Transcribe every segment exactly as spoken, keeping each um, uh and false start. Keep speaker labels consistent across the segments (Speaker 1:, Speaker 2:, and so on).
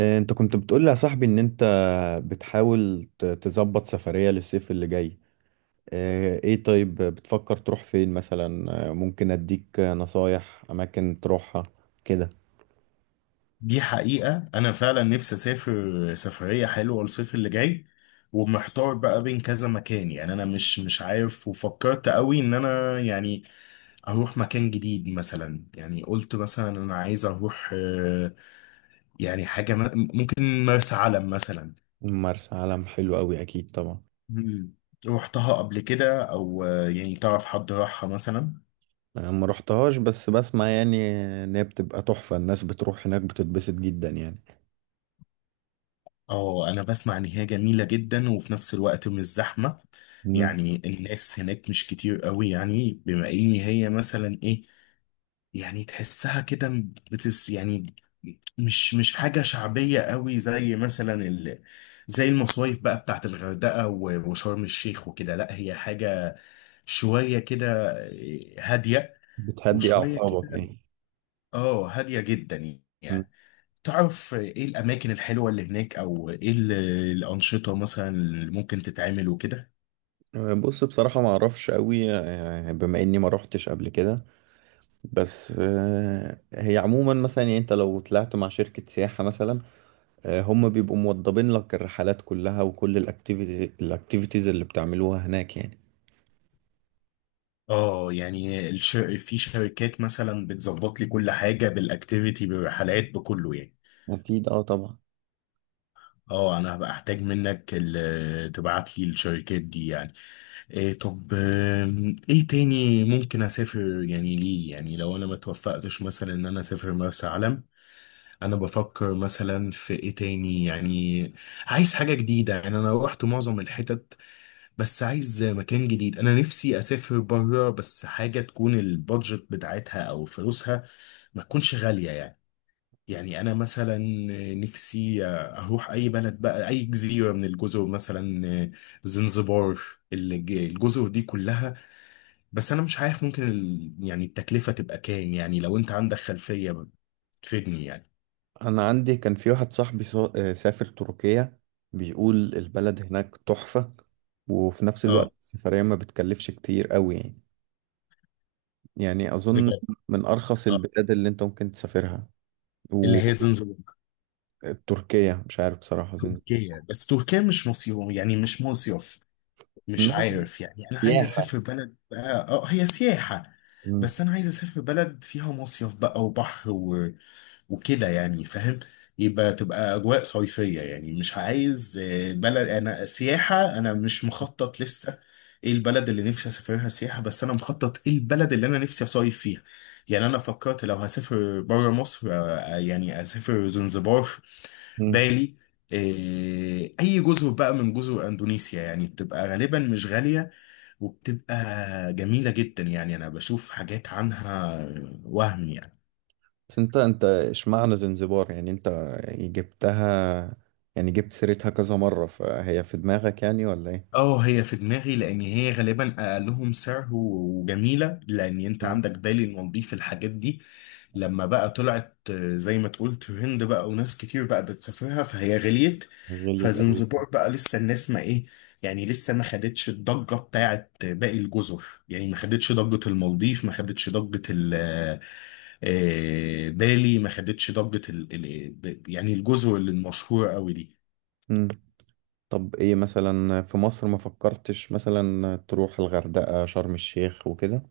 Speaker 1: آه، انت كنت بتقول لي يا صاحبي ان انت بتحاول ت- تظبط سفرية للصيف اللي جاي. آه، ايه طيب، بتفكر تروح فين مثلا؟ آه، ممكن اديك نصايح اماكن تروحها كده.
Speaker 2: دي حقيقة أنا فعلا نفسي أسافر سفرية حلوة الصيف اللي جاي، ومحتار بقى بين كذا مكان. يعني أنا مش مش عارف، وفكرت قوي إن أنا يعني أروح مكان جديد مثلا. يعني قلت مثلا أنا عايز أروح آه، يعني حاجة م- ممكن مرسى علم مثلا.
Speaker 1: مرسى علم حلو قوي، اكيد طبعا.
Speaker 2: مم. روحتها قبل كده؟ أو آه، يعني تعرف حد راحها مثلا؟
Speaker 1: انا ما روحتهاش بس بسمع يعني ان هي بتبقى تحفة، الناس بتروح هناك بتتبسط جدا يعني.
Speaker 2: اه، انا بسمع ان هي جميلة جدا، وفي نفس الوقت مش زحمة.
Speaker 1: مم.
Speaker 2: يعني الناس هناك مش كتير قوي، يعني بما ان هي مثلا ايه، يعني تحسها كده، بتس يعني مش مش حاجة شعبية قوي زي مثلا ال زي المصايف بقى بتاعت الغردقة و- وشرم الشيخ وكده. لا، هي حاجة شوية كده هادية،
Speaker 1: بتهدي
Speaker 2: وشوية
Speaker 1: اعصابك
Speaker 2: كده.
Speaker 1: يعني.
Speaker 2: اه، هادية جدا
Speaker 1: مم.
Speaker 2: يعني. تعرف ايه الاماكن الحلوه اللي هناك؟ او ايه ال- الانشطه مثلا اللي ممكن تتعمل وكده؟
Speaker 1: آه، بص بصراحة ما اعرفش قوي، آه، بما اني ما روحتش قبل كده. بس آه، هي عموما مثلا يعني انت لو طلعت مع شركة سياحة مثلا، آه، هم بيبقوا موضبين لك الرحلات كلها وكل الاكتيفيتي الاكتيفيتيز اللي بتعملوها هناك يعني.
Speaker 2: اه، يعني الش... في شركات مثلا بتظبط لي كل حاجه، بالاكتيفيتي بالرحلات بكله يعني.
Speaker 1: اكيد اه طبعا.
Speaker 2: اه، انا هبقى احتاج منك ال... تبعت لي الشركات دي يعني. إيه؟ طب، آم، ايه تاني ممكن اسافر يعني؟ ليه؟ يعني لو انا ما توفقتش مثلا ان انا اسافر مرسى علم، انا بفكر مثلا في ايه تاني يعني. عايز حاجة جديدة، يعني أنا روحت معظم الحتت، بس عايز مكان جديد. انا نفسي اسافر بره، بس حاجه تكون البادجت بتاعتها او فلوسها ما تكونش غاليه يعني يعني انا مثلا نفسي اروح اي بلد بقى، اي جزيره من الجزر مثلا، زنزبار، الج- الجزر دي كلها. بس انا مش عارف ممكن ال- يعني التكلفه تبقى كام، يعني لو انت عندك خلفيه تفيدني يعني.
Speaker 1: انا عندي كان في واحد صاحبي سا- آه، سافر تركيا، بيقول البلد هناك تحفة، وفي نفس الوقت
Speaker 2: اه،
Speaker 1: السفرية ما بتكلفش كتير قوي يعني يعني اظن
Speaker 2: بجد؟
Speaker 1: من ارخص
Speaker 2: اه،
Speaker 1: البلاد اللي انت ممكن تسافرها.
Speaker 2: اللي هي زنزبار.
Speaker 1: وتركيا مش عارف بصراحة زين-
Speaker 2: تركيا، بس تركيا مش مصيف يعني، مش مصيف. مش عارف، يعني انا عايز
Speaker 1: سياحة.
Speaker 2: اسافر بلد بقى، اه هي سياحة، بس انا عايز اسافر بلد فيها مصيف بقى وبحر و... وكده يعني، فاهم؟ يبقى تبقى اجواء صيفية يعني. مش عايز آه، بلد، انا سياحة انا مش مخطط لسه ايه البلد اللي نفسي اسافرها سياحة، بس انا مخطط ايه البلد اللي انا نفسي اصيف فيها. يعني انا فكرت لو هسافر بره مصر، آه، آه، يعني اسافر زنزبار،
Speaker 1: مم.
Speaker 2: بالي، إيه، اي جزر بقى من جزر اندونيسيا، يعني بتبقى غالبا مش غالية، وبتبقى جميلة جدا يعني. انا بشوف حاجات عنها وهم يعني.
Speaker 1: بس انت انت اشمعنى زنزبار؟ يعني انت جبتها، يعني جبت سيرتها كذا مرة فهي في دماغك يعني، ولا ايه؟
Speaker 2: اه، هي في دماغي لان هي غالبا اقلهم سعر و- وجميله، لان انت
Speaker 1: مم.
Speaker 2: عندك بالي، المالديف، الحاجات دي لما بقى طلعت آه، زي ما تقول ترند بقى، وناس كتير بقى بتسافرها، فهي غليت.
Speaker 1: غليت أوي.
Speaker 2: فزنزبور بقى لسه الناس ما ايه، يعني لسه ما خدتش الضجه بتاعت باقي الجزر. يعني ما خدتش ضجه المالديف، ما خدتش ضجه ال آه، آه، بالي، ما خدتش ضجه ال ال- يعني الجزر اللي المشهوره قوي دي.
Speaker 1: مم. طب ايه مثلا في مصر، ما فكرتش مثلا تروح الغردقة شرم الشيخ وكده؟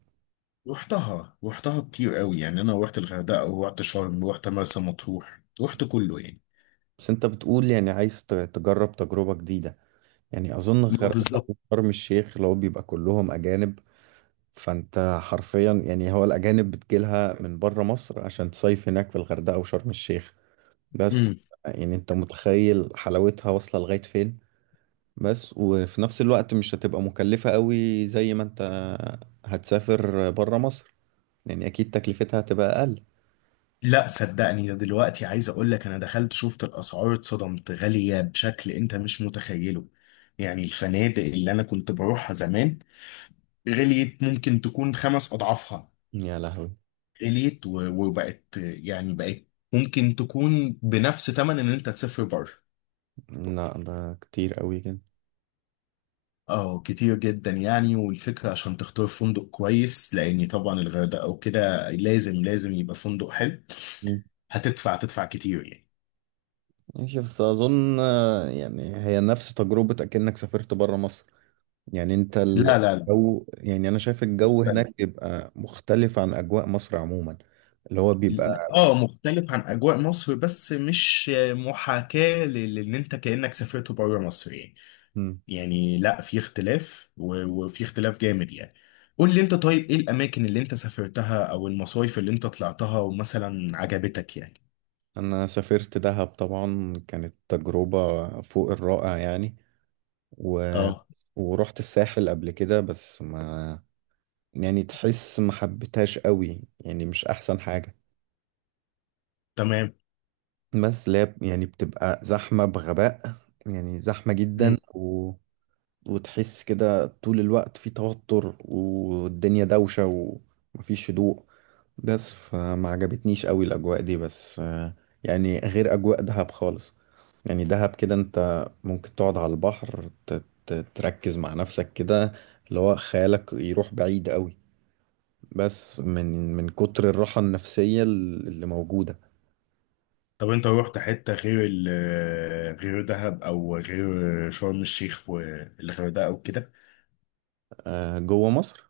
Speaker 2: رحتها رحتها كتير قوي، يعني انا رحت الغردقه ورحت شرم ورحت مرسى مطروح، رحت كله يعني.
Speaker 1: بس انت بتقول يعني عايز ت- تجرب تجربة جديدة. يعني اظن
Speaker 2: ما
Speaker 1: الغردقة
Speaker 2: بالظبط.
Speaker 1: وشرم الشيخ لو بيبقى كلهم اجانب، فانت حرفيا يعني هو الاجانب بتجيلها من بره مصر عشان تصيف هناك في الغردقة وشرم الشيخ بس.
Speaker 2: امم.
Speaker 1: يعني انت متخيل حلاوتها واصلة لغاية فين، بس وفي نفس الوقت مش هتبقى مكلفة قوي زي ما انت هتسافر برا مصر. يعني اكيد تكلفتها هتبقى اقل.
Speaker 2: لا، صدقني، ده دلوقتي عايز اقول لك، انا دخلت شفت الاسعار اتصدمت، غاليه بشكل انت مش متخيله. يعني الفنادق اللي انا كنت بروحها زمان غليت، ممكن تكون خمس اضعافها.
Speaker 1: يا لهوي،
Speaker 2: غليت و- وبقت، يعني بقت ممكن تكون بنفس ثمن ان انت تسافر بره.
Speaker 1: لا ده كتير قوي كده.
Speaker 2: اه، كتير جدا يعني. والفكرة عشان تختار فندق كويس، لأن طبعا الغردقة أو كده لازم لازم يبقى فندق حلو.
Speaker 1: مم.
Speaker 2: هتدفع تدفع كتير يعني.
Speaker 1: ماشي بس اظن آه، يعني هي نفس تجربة اكنك سافرت برا مصر. يعني انت
Speaker 2: لا لا لا،
Speaker 1: الجو، يعني انا شايف الجو
Speaker 2: مختلف.
Speaker 1: هناك بيبقى مختلف عن اجواء مصر عموما. اللي هو
Speaker 2: لا،
Speaker 1: بيبقى.
Speaker 2: اه مختلف عن أجواء مصر، بس مش محاكاة ل- لأن أنت كأنك سافرت بره مصر يعني. يعني لا، في اختلاف و- وفي اختلاف جامد يعني. قول لي أنت، طيب إيه الأماكن اللي أنت سافرتها أو المصايف اللي أنت طلعتها ومثلا عجبتك يعني؟
Speaker 1: أنا سافرت دهب، طبعا كانت تجربة فوق الرائع يعني. و...
Speaker 2: اه،
Speaker 1: ورحت الساحل قبل كده بس ما، يعني تحس ما حبيتهاش قوي يعني، مش أحسن حاجة.
Speaker 2: تمام.
Speaker 1: بس لاب يعني بتبقى زحمة بغباء، يعني زحمة جدا و... وتحس كده طول الوقت في توتر والدنيا دوشة ومفيش هدوء. بس فما عجبتنيش قوي الأجواء دي، بس آه، يعني غير أجواء دهب خالص. يعني دهب كده انت ممكن تقعد على البحر ت- ت- تركز مع نفسك كده، اللي هو خيالك يروح بعيد قوي، بس من من كتر الراحة النفسية اللي موجودة.
Speaker 2: طب انت روحت حتة غير ال غير دهب، او غير شرم الشيخ والغردقة او كده؟
Speaker 1: آه، جوه مصر.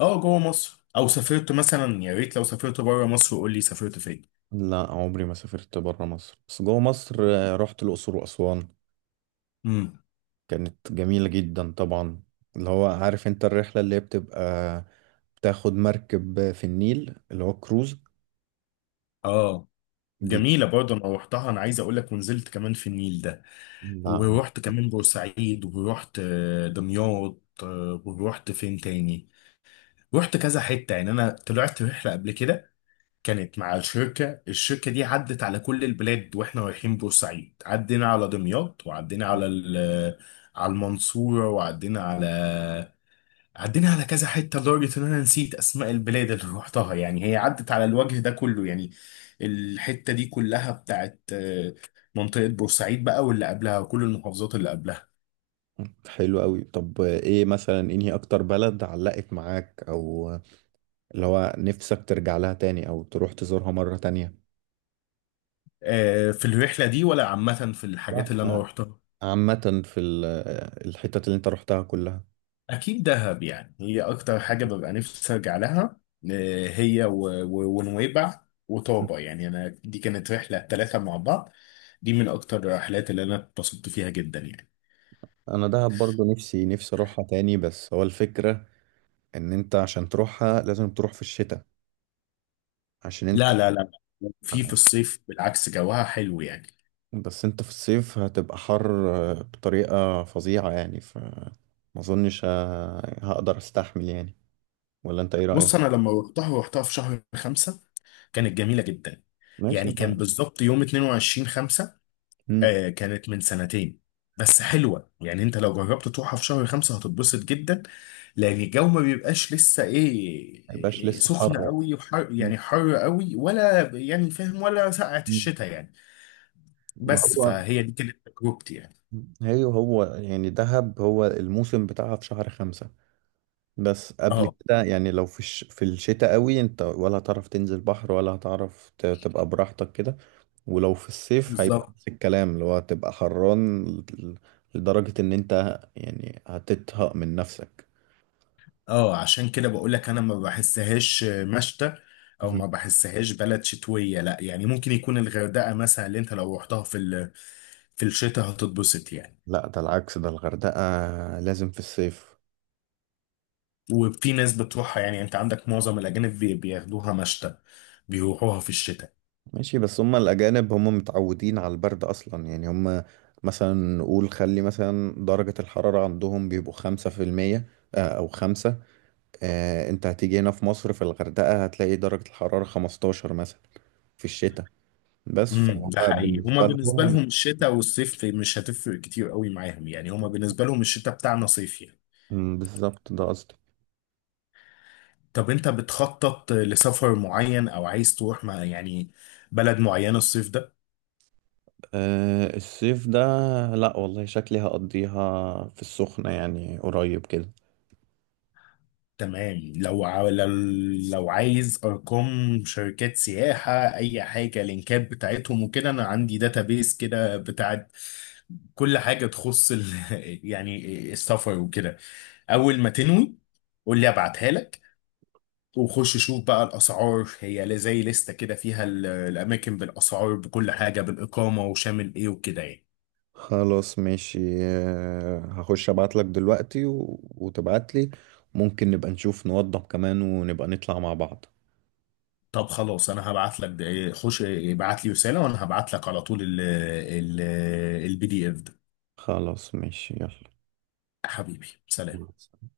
Speaker 2: اه، جوه مصر، او سافرت مثلا؟ يا ريت لو سافرت بره مصر قول لي سافرت فين.
Speaker 1: لا، عمري ما سافرت بره مصر، بس جوه مصر آه، رحت الأقصر وأسوان،
Speaker 2: امم.
Speaker 1: كانت جميلة جدا طبعا. اللي هو عارف انت الرحلة اللي هي بتبقى، بتاخد مركب في النيل اللي هو كروز
Speaker 2: اه،
Speaker 1: دي.
Speaker 2: جميلة برضه، انا روحتها، انا عايز اقول لك، ونزلت كمان في النيل ده.
Speaker 1: لا.
Speaker 2: ورحت كمان بورسعيد، ورحت آه، دمياط، آه، ورحت فين تاني؟ رحت كذا حتة يعني. انا طلعت رحلة قبل كده، كانت مع الشركة الشركة دي، عدت على كل البلاد، واحنا رايحين بورسعيد، عدينا على دمياط، وعدينا على ال- على المنصورة، وعدينا على عدينا على كذا حتة، لدرجة ان انا نسيت اسماء البلاد اللي روحتها. يعني هي عدت على الوجه ده كله، يعني الحتة دي كلها بتاعت آه، منطقة بورسعيد بقى واللي قبلها وكل المحافظات اللي قبلها.
Speaker 1: حلو قوي. طب ايه مثلا انهي اكتر بلد علقت معاك، او اللي هو نفسك ترجع لها تاني او تروح تزورها مرة تانية؟
Speaker 2: آه، في الرحلة دي ولا عامة في الحاجات
Speaker 1: لا.
Speaker 2: اللي انا
Speaker 1: آه،
Speaker 2: روحتها؟
Speaker 1: عامة في ال- الحتت اللي انت روحتها كلها.
Speaker 2: اكيد دهب، يعني هي اكتر حاجه ببقى نفسي ارجع لها، آه، هي و- و- ونويبع وطابه. يعني انا دي كانت رحله ثلاثه مع بعض، دي من اكتر الرحلات اللي انا اتبسطت فيها جدا يعني.
Speaker 1: انا دهب برضو نفسي نفسي اروحها تاني، بس هو الفكرة ان انت عشان تروحها لازم تروح في الشتاء عشان انت.
Speaker 2: لا لا لا، في في الصيف بالعكس جوها حلو يعني.
Speaker 1: بس انت في الصيف هتبقى حر بطريقة فظيعة يعني، فما اظنش ه- هقدر استحمل يعني. ولا انت ايه
Speaker 2: بص، انا
Speaker 1: رأيك؟
Speaker 2: لما روحتها روحتها في شهر خمسة، كانت جميله جدا.
Speaker 1: ماشي.
Speaker 2: يعني كان بالظبط يوم اتنين وعشرين خمسة.
Speaker 1: ما.
Speaker 2: آه كانت من سنتين، بس حلوة. يعني انت لو جربت تروحها في شهر خمسة هتتبسط جدا، لان الجو ما بيبقاش لسه
Speaker 1: ما يبقاش
Speaker 2: ايه، آه،
Speaker 1: لسه
Speaker 2: سخن
Speaker 1: حر.
Speaker 2: قوي وحر،
Speaker 1: مم.
Speaker 2: يعني حر قوي، ولا يعني فاهم، ولا سقعة
Speaker 1: مم.
Speaker 2: الشتاء يعني.
Speaker 1: ما
Speaker 2: بس
Speaker 1: هو،
Speaker 2: فهي دي كانت تجربتي يعني.
Speaker 1: هي هو يعني دهب هو الموسم بتاعها في شهر خمسة. بس قبل
Speaker 2: اه،
Speaker 1: كده يعني لو في الش... في الشتاء قوي انت، ولا هتعرف تنزل بحر ولا هتعرف ت... تبقى براحتك كده. ولو في الصيف هيبقى
Speaker 2: بالظبط.
Speaker 1: نفس الكلام، اللي هو هتبقى حران، ل- لدرجة ان انت يعني هتتهق من نفسك.
Speaker 2: اه، عشان كده بقول لك انا ما بحسهاش مشتى، او ما بحسهاش بلد شتوية، لا يعني. ممكن يكون الغردقة مثلا اللي انت لو رحتها في ال... في الشتاء هتتبسط يعني.
Speaker 1: لا، ده العكس، ده الغردقة لازم في الصيف.
Speaker 2: وفي ناس بتروحها يعني، انت عندك معظم الاجانب بي- بياخدوها مشتى، بيروحوها في الشتاء.
Speaker 1: ماشي بس هم الأجانب هم متعودين على البرد أصلا، يعني هم مثلا نقول خلي مثلا درجة الحرارة عندهم بيبقوا خمسة في المية، آه، أو خمسة. آه، أنت هتيجي هنا في مصر، في الغردقة هتلاقي درجة الحرارة خمستاشر مثلا في الشتاء. بس
Speaker 2: امم.
Speaker 1: فهم
Speaker 2: ده حقيقي، هما
Speaker 1: بالنسبة
Speaker 2: بالنسبه
Speaker 1: لهم.
Speaker 2: لهم الشتاء والصيف مش هتفرق كتير قوي معاهم، يعني هما بالنسبه لهم الشتاء بتاعنا صيف يعني.
Speaker 1: مم، بالظبط ده قصدي.
Speaker 2: طب انت بتخطط لسفر معين او عايز تروح مع يعني بلد معينه الصيف ده؟
Speaker 1: آه، الصيف ده، لأ والله شكلي هقضيها في السخنة يعني قريب كده.
Speaker 2: تمام. لو عاو- لو لو عايز ارقام شركات سياحه، اي حاجه، لينكات بتاعتهم وكده، انا عندي داتابيس كده بتاعت كل حاجه تخص ال... يعني السفر وكده. اول ما تنوي قول لي، ابعتها لك، وخش شوف بقى الاسعار، هي ل- زي لستة كده فيها ال- الاماكن بالاسعار بكل حاجه، بالاقامه، وشامل ايه وكده يعني.
Speaker 1: خلاص ماشي، آه، هخش ابعت لك دلوقتي و... وتبعت لي. ممكن نبقى نشوف نوضب كمان، ونبقى نطلع مع بعض.
Speaker 2: طب خلاص، انا هبعت لك ده- خش ابعت لي رساله، وانا هبعت لك على طول ال ال البي دي اف.
Speaker 1: خلاص ماشي.
Speaker 2: حبيبي، سلام.
Speaker 1: يلا